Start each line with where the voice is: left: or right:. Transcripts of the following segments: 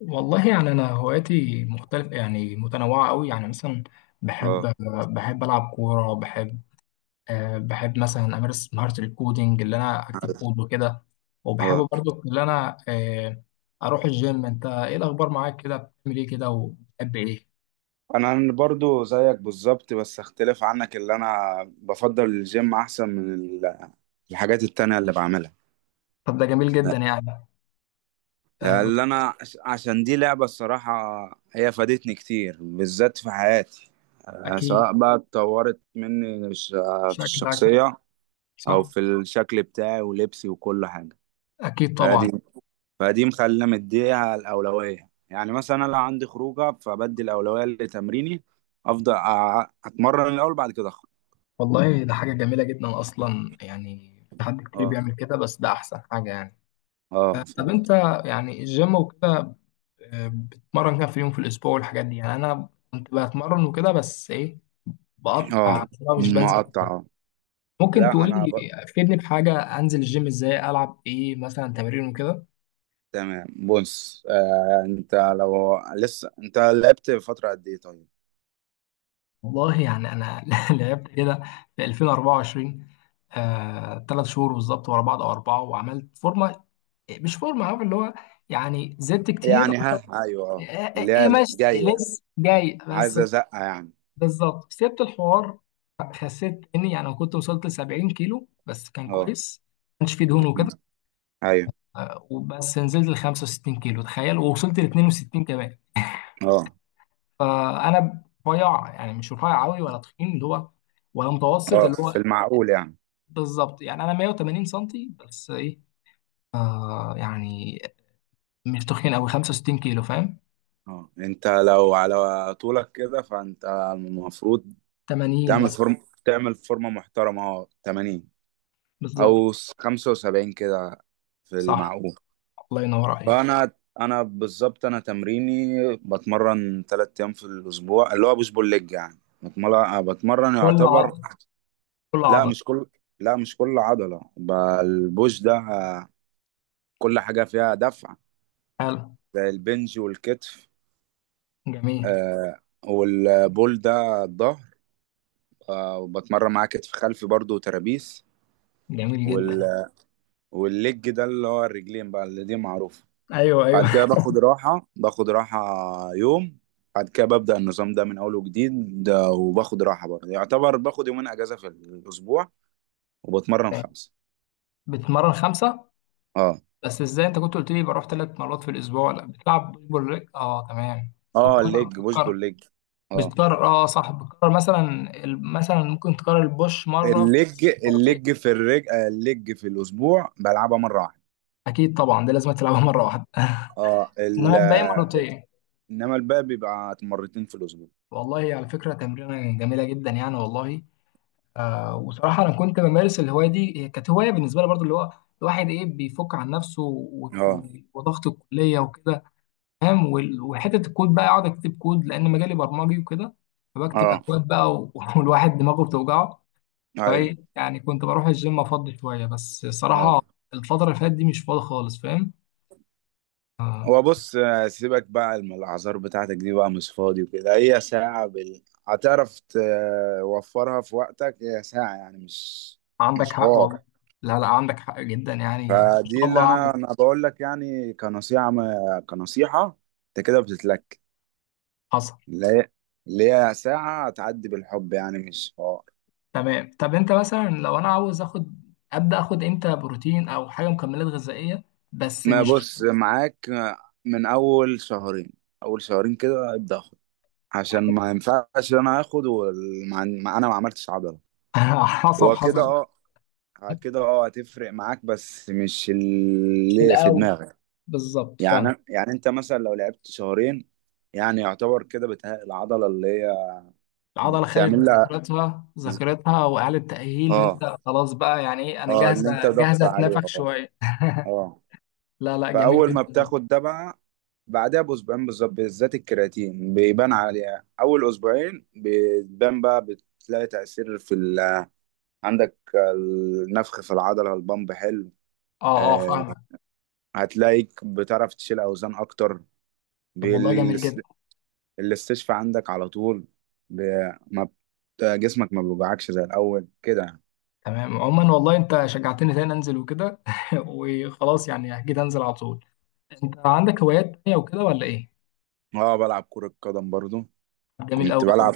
left: والله يعني انا هواياتي مختلفه، يعني متنوعه قوي، يعني مثلا بحب
right: اه.
left: بحب العب كوره. بحب مثلا امارس مهاره الكودينج اللي انا اكتب
right: عارف.
left: كود وكده. وبحب
right: اه،
left: برضو اللي انا اروح الجيم. انت ايه الاخبار معاك كده؟ بتعمل ايه كده وبتحب ايه؟
right: انا برضو زيك بالظبط، بس اختلف عنك اللي انا بفضل الجيم احسن من الحاجات التانية اللي بعملها.
left: طب ده جميل جدا يعني.
right: لا،
left: بس
right: اللي انا عشان دي لعبة الصراحة. هي فادتني كتير، بالذات في حياتي،
left: اكيد.
right: سواء بقى اتطورت مني في
left: شكلك
right: الشخصية او
left: صح.
right: في الشكل بتاعي ولبسي وكل حاجة.
left: اكيد طبعا.
right: فدي فدي مخلينا مديها الأولوية، يعني مثلا أنا لو عندي خروجة فبدي الأولوية لتمريني. أفضل أتمرن الأول، بعد كده أخرج.
left: والله ده حاجه جميله جدا اصلا، يعني في حد كتير
right: أه،
left: بيعمل كده، بس ده احسن حاجه يعني.
right: أه،
left: طب انت
right: فهمت.
left: يعني الجيم وكده، بتمرن كام في اليوم في الاسبوع والحاجات دي؟ يعني انا كنت بتمرن وكده، بس ايه، بقطع
right: أه،
left: عشان مش بنزل
right: مقطع،
left: كتير.
right: أه.
left: ممكن
right: لا أنا
left: تقولي، فيدني بحاجه، انزل الجيم ازاي، العب ايه مثلا تمارين وكده.
right: تمام. بص أنت لو لسه أنت لعبت فترة قد إيه طيب؟
left: والله يعني انا لعبت كده في 2024، ثلاث شهور بالظبط ورا بعض او اربعه، وعملت فورمه. مش فورمه عارف اللي هو، يعني زدت كتير.
right: يعني، ها، أيوه، أه،
left: آه،
right: اللي هي
left: ايه ماشي
right: الجاية يعني،
left: لسه جاي بس.
right: عايزة زقة يعني.
left: بالظبط سبت الحوار، خسيت. اني يعني أنا كنت وصلت ل 70 كيلو، بس كان
right: أه.
left: كويس، ما كانش فيه دهون
right: م.
left: وكده.
right: أيوه.
left: وبس نزلت ل 65 كيلو تخيل، ووصلت ل 62 كمان.
right: أه.
left: فانا رفيع، يعني مش رفيع قوي ولا تخين اللي هو، ولا متوسط
right: أه،
left: اللي
right: في
left: هو.
right: المعقول يعني.
left: بالظبط يعني انا 180 سنتي، بس ايه يعني مش تخين قوي 65 كيلو، فاهم؟
right: اه، انت لو على طولك كده فانت المفروض
left: 80
right: تعمل
left: مثلا.
right: تعمل فورمة محترمة، اه، 80،
left: بالظبط
right: او 75 كده، في
left: صح،
right: المعقول.
left: الله ينور عليك.
right: فانا بالظبط، انا تمريني بتمرن ثلاث ايام في الاسبوع، اللي هو بوش بول ليج، يعني بتمرن
left: كل
right: يعتبر
left: عضله، كل
right: لا
left: عضله.
right: مش كل لا مش كل عضلة ب- البوش ده كل حاجة فيها دفع،
left: حلو.
right: زي البنج والكتف.
left: جميل.
right: آه. والبول ده الظهر، آه، وبتمرن معاه كتف خلفي برضو، وترابيس.
left: جميل جدا.
right: والليج ده اللي هو الرجلين بقى، اللي دي معروفة.
left: ايوه ايوه.
right: بعد كده باخد راحة، باخد راحة يوم. بعد كده ببدأ النظام ده من أول وجديد، ده وباخد راحة برضه، يعتبر باخد يومين أجازة في الأسبوع وبتمرن خمسة.
left: بتتمرن خمسة؟
right: اه،
left: بس ازاي؟ انت كنت قلت لي بروح ثلاث مرات في الاسبوع. لا بتلعب بوش بول ليج، اه تمام.
right: اه،
left: بتكرر،
right: الليج بوش
left: بتكرر
right: بول ليج. اه،
left: بتكرر اه صح. بتكرر مثلا مثلا ممكن تكرر البوش مرة في
right: الليج
left: الاسبوع، مرتين.
right: الليج في الرج آه، الليج في الأسبوع بلعبها مرة واحدة.
left: اكيد طبعا، دي لازم تلعبها مرة واحدة.
right: اه
left: انما
right: ال...
left: الباقي
right: آه،
left: مرتين.
right: إنما الباقي بيبقى مرتين في الأسبوع.
left: والله على فكرة تمرينة جميلة جدا يعني، والله. وصراحة انا كنت بمارس الهواية دي، هي كانت هواية بالنسبة لي برضو، اللي هو الواحد ايه بيفك عن نفسه
right: اه،
left: وضغط الكلية وكده، فاهم. وحته الكود بقى، اقعد اكتب كود لان مجالي برمجي وكده، فبكتب
right: اه،
left: اكواد بقى والواحد دماغه بتوجعه،
right: ايوه،
left: فايه يعني كنت بروح الجيم افضي شويه. بس
right: اه.
left: الصراحه الفتره اللي فاتت دي مش فاضي خالص، فاهم. آه،
right: هو بص، سيبك بقى من الاعذار بتاعتك دي، بقى مش فاضي وكده. هي ساعة هتعرف توفرها في وقتك، هي ساعة يعني، مش
left: عندك
right: مش
left: حق والله.
right: حوار.
left: لا لا عندك حق جدا، يعني ان شاء
right: فدي اللي
left: الله هعمل.
right: انا بقول لك يعني، كنصيحة ما... كنصيحة. انت كده بتتلك
left: حصل.
right: اللي هي اللي هي ساعة هتعدي بالحب، يعني مش حوار.
left: تمام، طب انت مثلا لو انا عاوز اخد، ابدا اخد امتى بروتين او حاجه مكملات غذائيه؟ بس
right: ما
left: مش
right: بص معاك، من اول شهرين اول شهرين كده ابدأ اخد، عشان ما ينفعش انا اخد انا ما عملتش عضلة
left: حصل
right: وكده.
left: حصل.
right: اه. بعد كده اه هتفرق معاك، بس مش
left: مش في
right: اللي في
left: الاول.
right: دماغك.
left: بالظبط فاهم.
right: يعني انت مثلا لو لعبت شهرين، يعني يعتبر كده بتهيأ العضلة اللي هي
left: العضله خدت
right: بتعمل لها،
left: ذاكرتها،
right: ز-
left: ذاكرتها واعاده تاهيل،
right: اه،
left: وانت خلاص بقى يعني ايه، انا
right: اه، اللي انت
left: جاهزه
right: ضغط
left: جاهزه
right: عليها.
left: اتنفخ
right: اه،
left: شويه.
right: اه.
left: لا لا جميل
right: فأول ما
left: جدا.
right: بتاخد ده بقى، بعدها بأسبوعين بالظبط، بالذات الكرياتين بيبان عليها. أول أسبوعين بتبان، بقى بتلاقي تأثير عندك، النفخ في العضلة، البامب حلو.
left: اه اه
right: آه،
left: فاهمك.
right: هتلاقيك بتعرف تشيل أوزان أكتر.
left: طب والله جميل جدا.
right: بالاس- الاستشفاء عندك على طول. ب... ما بت- جسمك ما بيوجعكش زي الأول كده يعني.
left: تمام عموما، والله انت شجعتني تاني انزل وكده وخلاص يعني اكيد انزل على طول. انت عندك هوايات تانية وكده ولا ايه؟
right: اه، بلعب كرة قدم برضو.
left: جميل قوي
right: كنت
left: قوي.
right: بلعب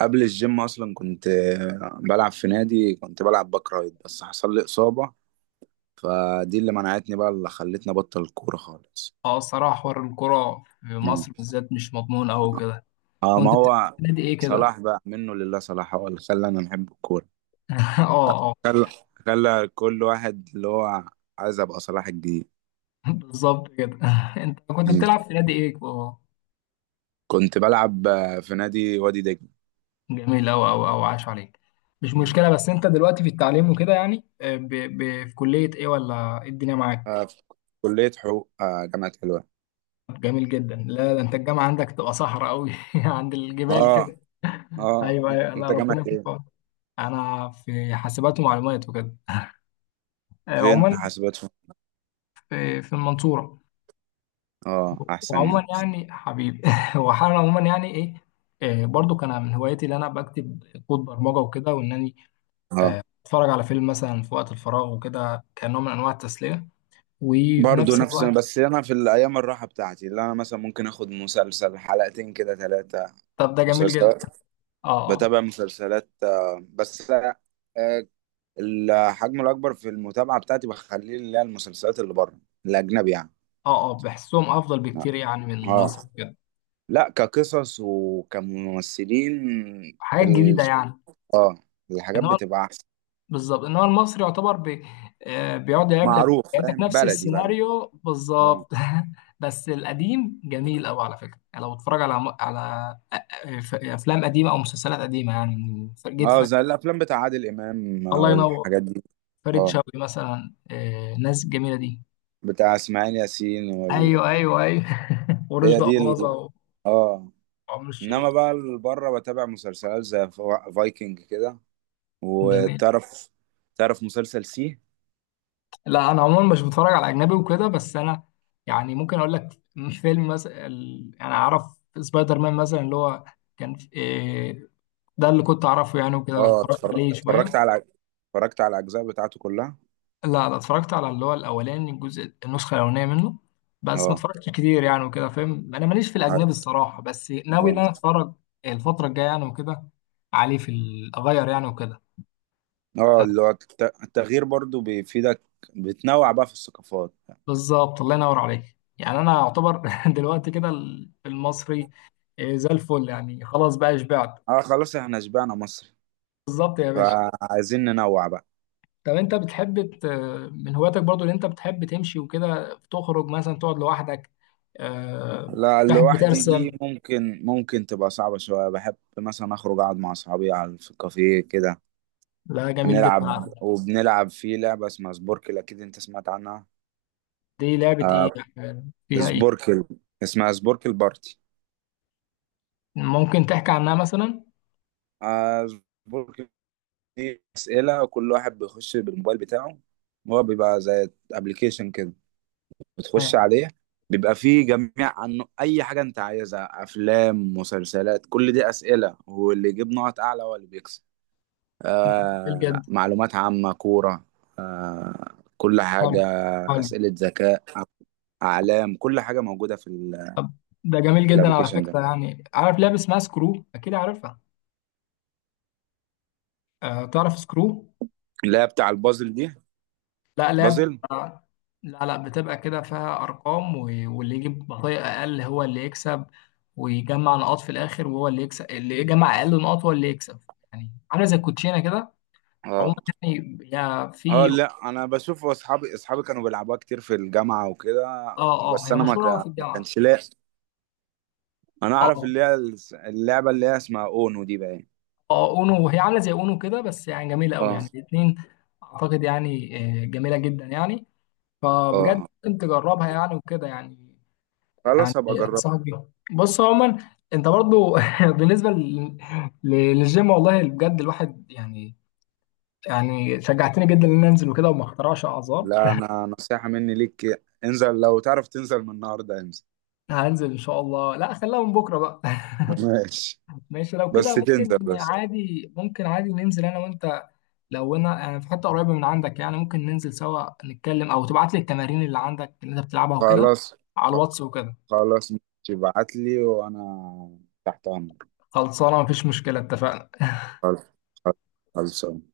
right: قبل الجيم أصلا، كنت بلعب في نادي، كنت بلعب باك رايت، بس حصل لي إصابة. فدي اللي منعتني بقى، اللي خلتني أبطل الكورة خالص.
left: اه الصراحه حوار الكوره في
right: مم.
left: مصر بالذات مش مضمون قوي كده.
right: اه، ما
left: كنت بتلعب
right: هو
left: في نادي ايه كده؟
right: صلاح بقى منه لله. صلاح هو اللي خلاني أنا أحب الكورة.
left: اه اه.
right: خلى خلى كل واحد اللي هو عايز أبقى صلاح الجديد.
left: بالظبط كده. انت كنت بتلعب في نادي ايه آه؟
right: كنت بلعب، في نادي وادي دجله.
left: جميل أوي أوي أوي، عاش عليك. مش
right: مم.
left: مشكلة. بس أنت دلوقتي في التعليم وكده يعني، في كلية إيه ولا إيه الدنيا معاك؟
right: في كلية حقوق، جامعة حلوان.
left: جميل جدا. لا ده أنت الجامعة عندك تبقى صحراء أوي عند الجبال
right: اه.
left: كده.
right: اه.
left: أيوه أيوه، لا
right: انت
left: ربنا
right: جامعة
left: يكون في
right: ايه؟
left: عونك. أنا في حاسبات ومعلومات وكده،
right: فين
left: عموما.
right: حاسبات فين؟
left: في المنصورة.
right: اه، احسن مني.
left: وعموما يعني حبيبي وحالا عموما يعني إيه، برضو كان من هوايتي اللي انا بكتب كود برمجه وكده، وان انا
right: اه،
left: اتفرج على فيلم مثلا في وقت الفراغ وكده، كنوع من انواع التسليه. وفي
right: برضه
left: نفس
right: نفس،
left: الوقت
right: بس انا في الايام الراحه بتاعتي اللي انا مثلا ممكن اخد مسلسل، حلقتين كده ثلاثه،
left: طب ده جميل جدا.
right: مسلسلات.
left: اه اه
right: بتابع مسلسلات، آه، بس آه، الحجم الاكبر في المتابعه بتاعتي بخليه اللي هي المسلسلات اللي بره، الاجنبي يعني.
left: اه، بحسهم افضل
right: اه.
left: بكتير يعني من
right: آه.
left: مصر كده.
right: لا، كقصص وكممثلين،
left: حاجات
right: ال-
left: جديده يعني.
right: الحاجات
left: انما
right: بتبقى احسن.
left: بالظبط، انما المصري يعتبر بي... آه، بيقعد يلعب لك،
right: معروف،
left: يعيدك
right: فاهم،
left: نفس
right: بلدي بلدي.
left: السيناريو
right: اه،
left: بالظبط. بس القديم جميل قوي على فكره، يعني لو بتتفرج على على افلام قديمه او مسلسلات قديمه، يعني جيت
right: اه، زي الافلام بتاع عادل امام
left: الله ينور.
right: والحاجات دي.
left: فريد
right: اه،
left: شوقي مثلا، الناس الجميله دي.
right: بتاع اسماعيل ياسين
left: ايوه ايوه ايوه.
right: هي
left: ورشدي
right: دي
left: اباظه،
right: اه.
left: وعمر الشريف.
right: انما بقى بره بتابع مسلسلات زي فايكنج كده،
left: جميل.
right: وتعرف، تعرف مسلسل سي.
left: لا انا عموما مش بتفرج على اجنبي وكده، بس انا يعني ممكن اقول لك فيلم مثلا، انا اعرف سبايدر مان مثلا اللي هو كان في- إيه، ده اللي كنت اعرفه يعني، وكده
right: اه،
left: اتفرجت عليه شويه.
right: اتفرجت على الاجزاء بتاعته كلها.
left: لا ده اتفرجت على اللي هو الاولاني، الجزء النسخه الاولانيه منه، بس ما
right: اه.
left: اتفرجتش كتير يعني وكده، فاهم. انا ماليش في
right: عارف.
left: الاجنبي الصراحه، بس ناوي ان
right: اه،
left: انا اتفرج الفتره الجايه يعني وكده، عليه اغير يعني وكده.
right: اه، اللي هو التغيير برضو بيفيدك، بتنوع بقى في الثقافات.
left: بالظبط الله ينور عليك. يعني انا اعتبر دلوقتي كده المصري زي الفل، يعني خلاص بقى شبعت.
right: اه، خلاص، احنا شبعنا مصر،
left: بالظبط يا باشا.
right: فعايزين ننوع بقى.
left: طب انت بتحب من هواياتك برضو اللي انت بتحب تمشي وكده، تخرج مثلا، تقعد لوحدك، آه،
right: لا،
left: تحب
right: لوحدي دي
left: ترسم.
right: ممكن تبقى صعبة شوية. بحب مثلا أخرج أقعد مع أصحابي على في الكافيه كده،
left: لا جميل جدا
right: نلعب
left: على فكرة.
right: وبنلعب في لعبة اسمها سبوركل، أكيد أنت سمعت عنها.
left: دي لعبة ايه؟
right: آه،
left: يعني فيها ايه؟
right: سبوركل اسمها سبوركل بارتي.
left: ممكن تحكي عنها مثلا؟
right: آه سبوركل دي أسئلة، وكل واحد بيخش بالموبايل بتاعه، هو بيبقى زي أبلكيشن كده،
left: آه،
right: بتخش عليه، بيبقى فيه جميع، عنه اي حاجه انت عايزها، افلام، مسلسلات، كل دي اسئله، واللي يجيب نقط اعلى هو اللي بيكسب.
left: جميل
right: آه،
left: جدا.
right: معلومات عامه، كوره، آه، كل
left: حلو،
right: حاجه،
left: حلو.
right: اسئله ذكاء، اعلام، كل حاجه موجوده
left: طب ده جميل
right: في
left: جدا على
right: الابليكيشن
left: فكرة.
right: ده.
left: يعني عارف لعبة اسمها سكرو؟ اكيد عارفها. تعرف سكرو.
right: اللي هي بتاع البازل دي،
left: لا لا
right: بازل.
left: بتبقى، لا لا بتبقى كده فيها ارقام واللي يجيب بطيء اقل هو اللي يكسب، ويجمع نقاط في الاخر وهو اللي يكسب، اللي يجمع اقل نقاط هو اللي يكسب. يعني عامله زي الكوتشينه كده.
right: اه،
left: عموما يعني هي
right: اه.
left: في،
right: لا، انا بشوف اصحابي كانوا بيلعبوها كتير في الجامعه وكده،
left: اه اه
right: بس
left: هي
right: انا
left: مشهوره قوي في
right: ما
left: الجامعه.
right: كانش لاقي. انا
left: اه
right: اعرف
left: اه،
right: اللي هي اللعبه اللي هي اسمها اونو دي بقى.
left: اونو، وهي عامله زي اونو كده، بس يعني جميله قوي
right: اه،
left: يعني الاثنين اعتقد يعني، جميله جدا يعني، فبجد
right: اه،
left: ممكن تجربها يعني وكده يعني. يعني
right: خلاص هبقى اجربها.
left: انصحك بيها. بص عموما، انت برضو بالنسبه لل- للجيم والله بجد، الواحد يعني، يعني شجعتني جدا ان أنا انزل وكده وما اخترعش اعذار.
right: لا، انا نصيحة مني ليك، انزل. لو تعرف تنزل من النهارده انزل.
left: هنزل ان شاء الله، لا خليها من بكره بقى.
right: ماشي،
left: ماشي لو
right: بس
left: كده،
right: تنزل
left: ممكن
right: بس.
left: عادي ممكن عادي ننزل انا وانت. لو انا يعني في حته قريبه من عندك، يعني ممكن ننزل سوا نتكلم، او تبعت لي التمارين اللي عندك اللي انت بتلعبها وكده
right: خلاص،
left: على الواتس
right: خ-
left: وكده.
right: خلاص، ماشي. ابعت لي وانا تحت امرك.
left: خلصانه، مفيش مشكله، اتفقنا.
right: خلاص. خلاص. خلاص.